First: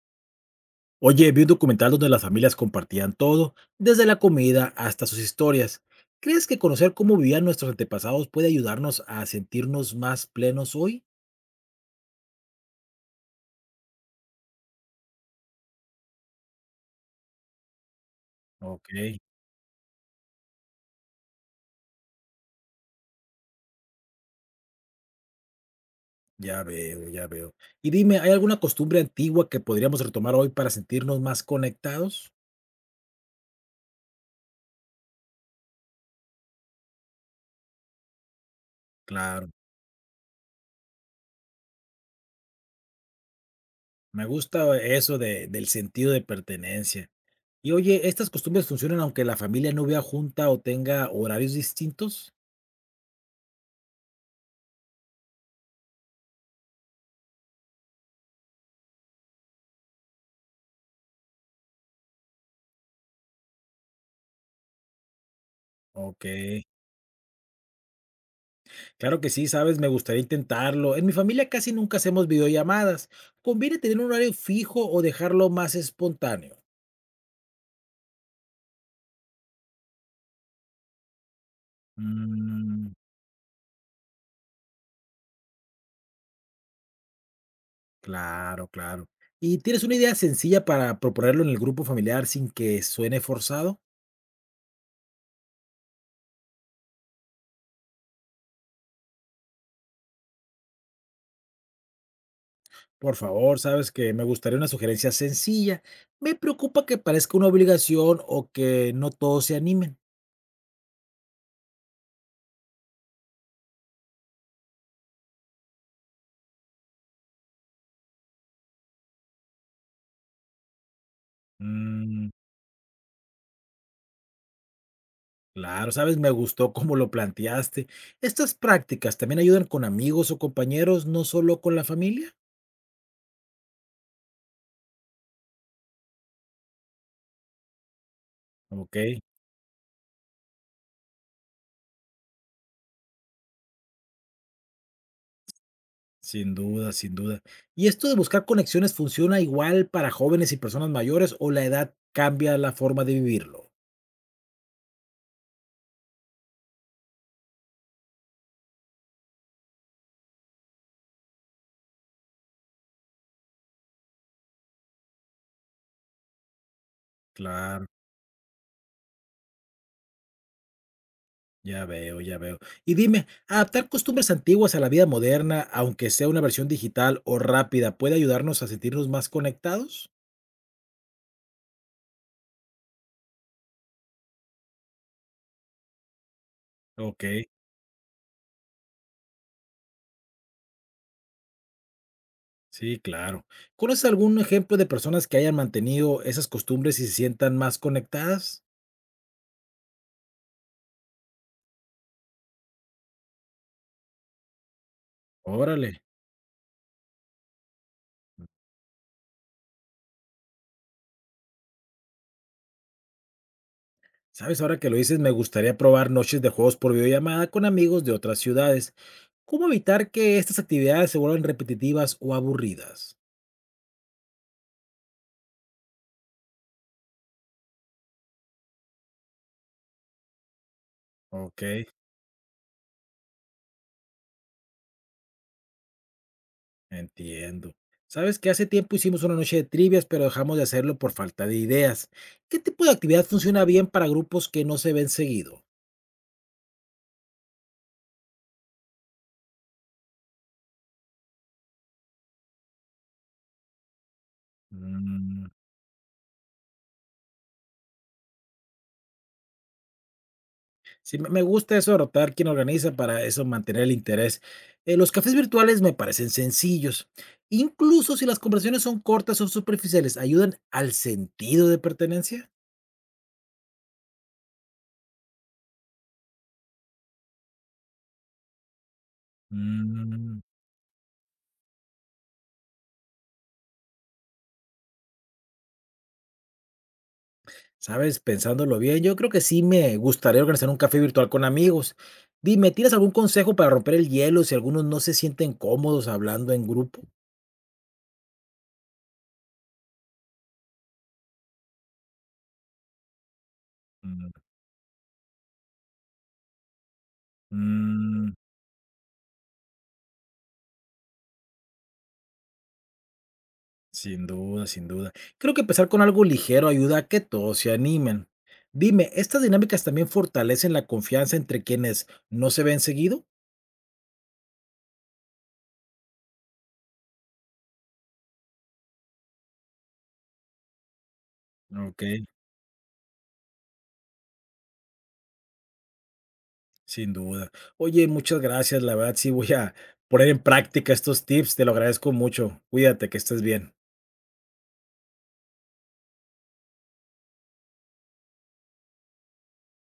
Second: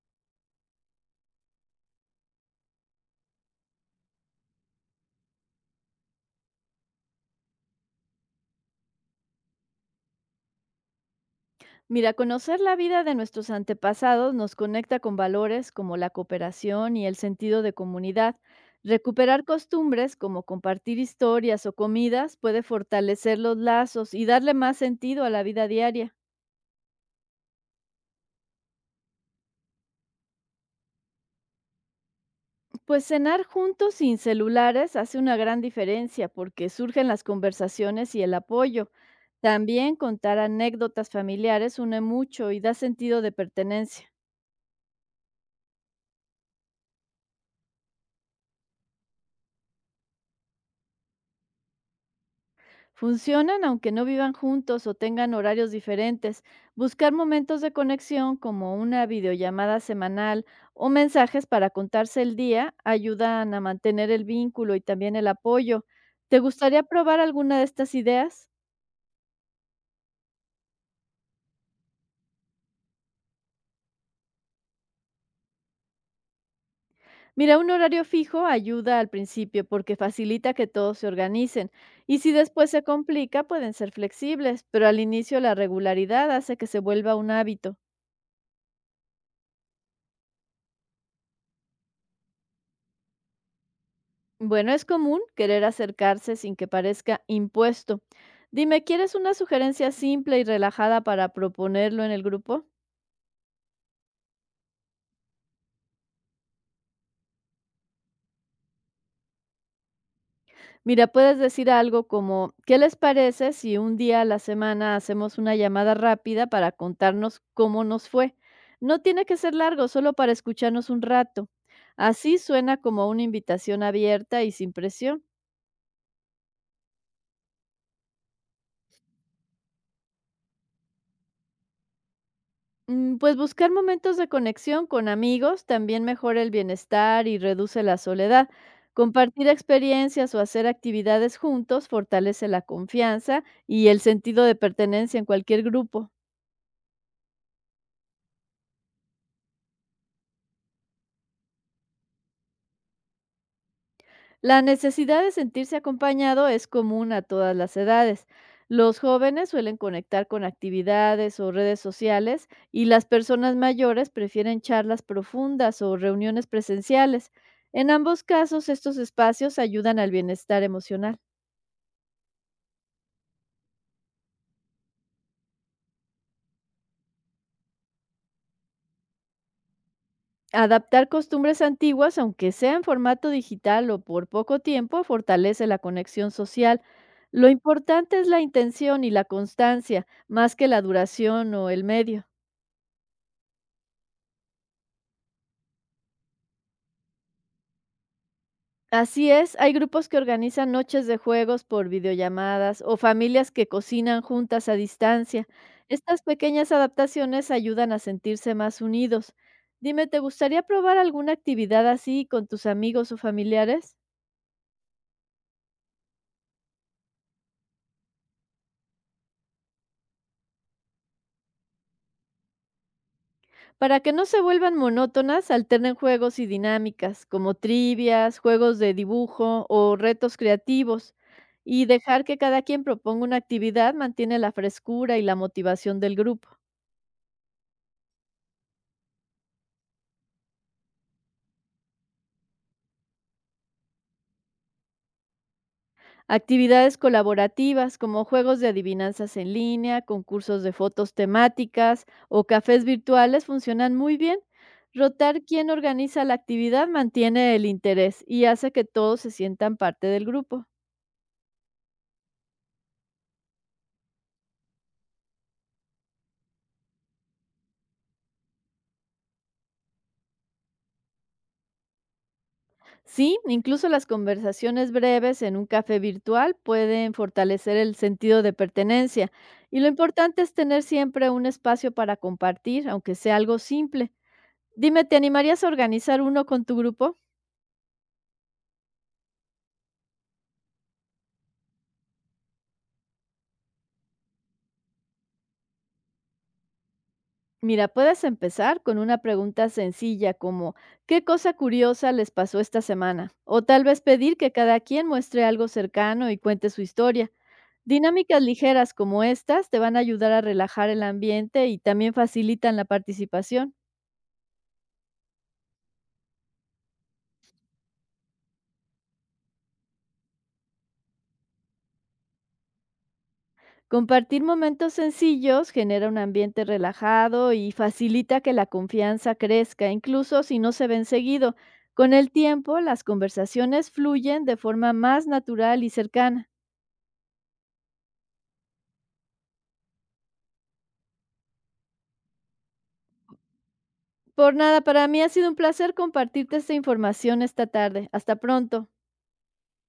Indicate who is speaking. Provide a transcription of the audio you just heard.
Speaker 1: Oye, vi un documental donde las familias compartían todo, desde la comida hasta sus historias. ¿Crees que conocer cómo vivían nuestros antepasados puede ayudarnos a sentirnos más plenos hoy?
Speaker 2: Mira, conocer la vida de nuestros antepasados nos conecta con valores como la cooperación y el sentido de comunidad.
Speaker 1: Ok,
Speaker 2: Recuperar costumbres como compartir historias o comidas puede fortalecer los lazos y darle más sentido a la vida diaria.
Speaker 1: ya veo, ya veo. Y dime, ¿hay alguna costumbre antigua que podríamos retomar hoy para sentirnos más conectados?
Speaker 2: Pues cenar juntos sin celulares hace una gran diferencia porque surgen las conversaciones y el apoyo.
Speaker 1: Claro,
Speaker 2: También contar anécdotas familiares une mucho y da sentido de pertenencia.
Speaker 1: me gusta eso del sentido de pertenencia. Y oye, ¿estas costumbres funcionan aunque la familia no vea junta o tenga horarios distintos?
Speaker 2: Funcionan aunque no vivan juntos o tengan horarios diferentes. Buscar momentos de conexión como una videollamada semanal o mensajes para contarse el día ayudan a mantener el vínculo y también el apoyo.
Speaker 1: Ok.
Speaker 2: ¿Te gustaría probar alguna de estas ideas?
Speaker 1: Claro que sí, sabes, me gustaría intentarlo. En mi familia casi nunca hacemos videollamadas. ¿Conviene tener un horario fijo o dejarlo más espontáneo?
Speaker 2: Mira, un horario fijo ayuda al principio porque facilita que todos se organicen y si después se
Speaker 1: Mm,
Speaker 2: complica pueden ser flexibles, pero al inicio la regularidad hace que se vuelva un hábito.
Speaker 1: claro, claro. ¿Y tienes una idea sencilla para proponerlo en el grupo familiar sin que suene forzado?
Speaker 2: Bueno, es común querer acercarse sin que parezca impuesto. Dime, ¿quieres una sugerencia simple y relajada para proponerlo en el grupo?
Speaker 1: Por favor, sabes que me gustaría una sugerencia sencilla. Me preocupa que parezca una obligación o que no todos se animen.
Speaker 2: Mira, puedes decir algo como, ¿qué les parece si un día a la semana hacemos una llamada rápida para contarnos cómo nos fue? No tiene que ser largo, solo para escucharnos un rato. Así suena como una invitación abierta y sin presión.
Speaker 1: Claro, sabes, me gustó cómo lo planteaste. ¿Estas prácticas también ayudan con amigos o compañeros, no solo con la familia?
Speaker 2: Mm, pues buscar momentos de conexión con amigos también mejora el bienestar y reduce la soledad.
Speaker 1: Ok,
Speaker 2: Compartir experiencias o hacer actividades juntos fortalece la confianza y el sentido de pertenencia en cualquier grupo.
Speaker 1: sin duda, sin duda. ¿Y esto de buscar conexiones funciona igual para jóvenes y personas mayores o la edad cambia la forma de vivirlo?
Speaker 2: La necesidad de sentirse acompañado es común a todas las edades. Los jóvenes suelen conectar con actividades o redes sociales y las personas mayores prefieren charlas profundas o reuniones presenciales.
Speaker 1: Claro,
Speaker 2: En ambos casos, estos espacios ayudan al bienestar emocional.
Speaker 1: ya veo, ya veo. Y dime, ¿adaptar costumbres antiguas a la vida moderna, aunque sea una versión digital o rápida, puede ayudarnos a sentirnos más conectados?
Speaker 2: Adaptar costumbres antiguas, aunque sea en formato digital o por poco tiempo, fortalece la conexión social.
Speaker 1: Ok.
Speaker 2: Lo importante es la intención y la constancia, más que la duración o el medio.
Speaker 1: Sí, claro. ¿Conoces algún ejemplo de personas que hayan mantenido esas costumbres y se sientan más conectadas?
Speaker 2: Así es, hay grupos que organizan noches de juegos por videollamadas o familias que cocinan juntas a distancia.
Speaker 1: Órale.
Speaker 2: Estas pequeñas adaptaciones ayudan a sentirse más unidos. Dime, ¿te gustaría probar alguna actividad así con tus amigos o familiares?
Speaker 1: Sabes, ahora que lo dices, me gustaría probar noches de juegos por videollamada con amigos de otras ciudades. ¿Cómo evitar que estas actividades se vuelvan repetitivas o aburridas?
Speaker 2: Para que no se vuelvan monótonas, alternen juegos y dinámicas, como trivias, juegos de dibujo o retos creativos.
Speaker 1: Ok,
Speaker 2: Y dejar que cada quien proponga una actividad mantiene la frescura y la motivación del grupo.
Speaker 1: entiendo. Sabes que hace tiempo hicimos una noche de trivias, pero dejamos de hacerlo por falta de ideas. ¿Qué tipo de actividad funciona bien para grupos que no se ven seguido?
Speaker 2: Actividades colaborativas como juegos de adivinanzas en línea, concursos de fotos temáticas o cafés virtuales funcionan muy bien. Rotar
Speaker 1: Mm,
Speaker 2: quién organiza la actividad mantiene el interés y hace que todos se sientan parte del grupo.
Speaker 1: sí, me gusta eso de rotar quién organiza para eso mantener el interés. Los cafés virtuales me parecen sencillos. Incluso si las conversaciones son cortas o superficiales, ¿ayudan al sentido de pertenencia?
Speaker 2: Sí, incluso las conversaciones breves en un café virtual pueden fortalecer el sentido de pertenencia, y lo
Speaker 1: Mm,
Speaker 2: importante es tener siempre un espacio para compartir, aunque sea algo simple. Dime, ¿te animarías a organizar uno con tu grupo?
Speaker 1: Sabes, pensándolo bien, yo creo que sí me gustaría organizar un café virtual con amigos. Dime, ¿tienes algún consejo para romper el hielo si algunos no se sienten cómodos hablando en grupo?
Speaker 2: Mira, puedes empezar con una pregunta sencilla como ¿qué cosa curiosa les pasó esta semana? O tal vez
Speaker 1: Mm,
Speaker 2: pedir que cada quien muestre algo cercano y cuente su historia.
Speaker 1: mm.
Speaker 2: Dinámicas ligeras como estas te van a ayudar a relajar el ambiente y también facilitan la participación.
Speaker 1: Sin duda, sin duda. Creo que empezar con algo ligero ayuda a que todos se animen. Dime, ¿estas dinámicas también fortalecen la confianza entre quienes no se ven seguido?
Speaker 2: Compartir momentos sencillos genera un ambiente relajado y facilita que la confianza crezca, incluso si no se ven seguido.
Speaker 1: Ok,
Speaker 2: Con el tiempo, las conversaciones fluyen de forma más natural y cercana.
Speaker 1: sin duda. Oye, muchas gracias. La verdad, sí voy a poner en práctica estos tips. Te lo agradezco mucho. Cuídate, que estés bien.
Speaker 2: Por nada, para mí ha sido un placer compartirte esta información esta tarde. Hasta pronto.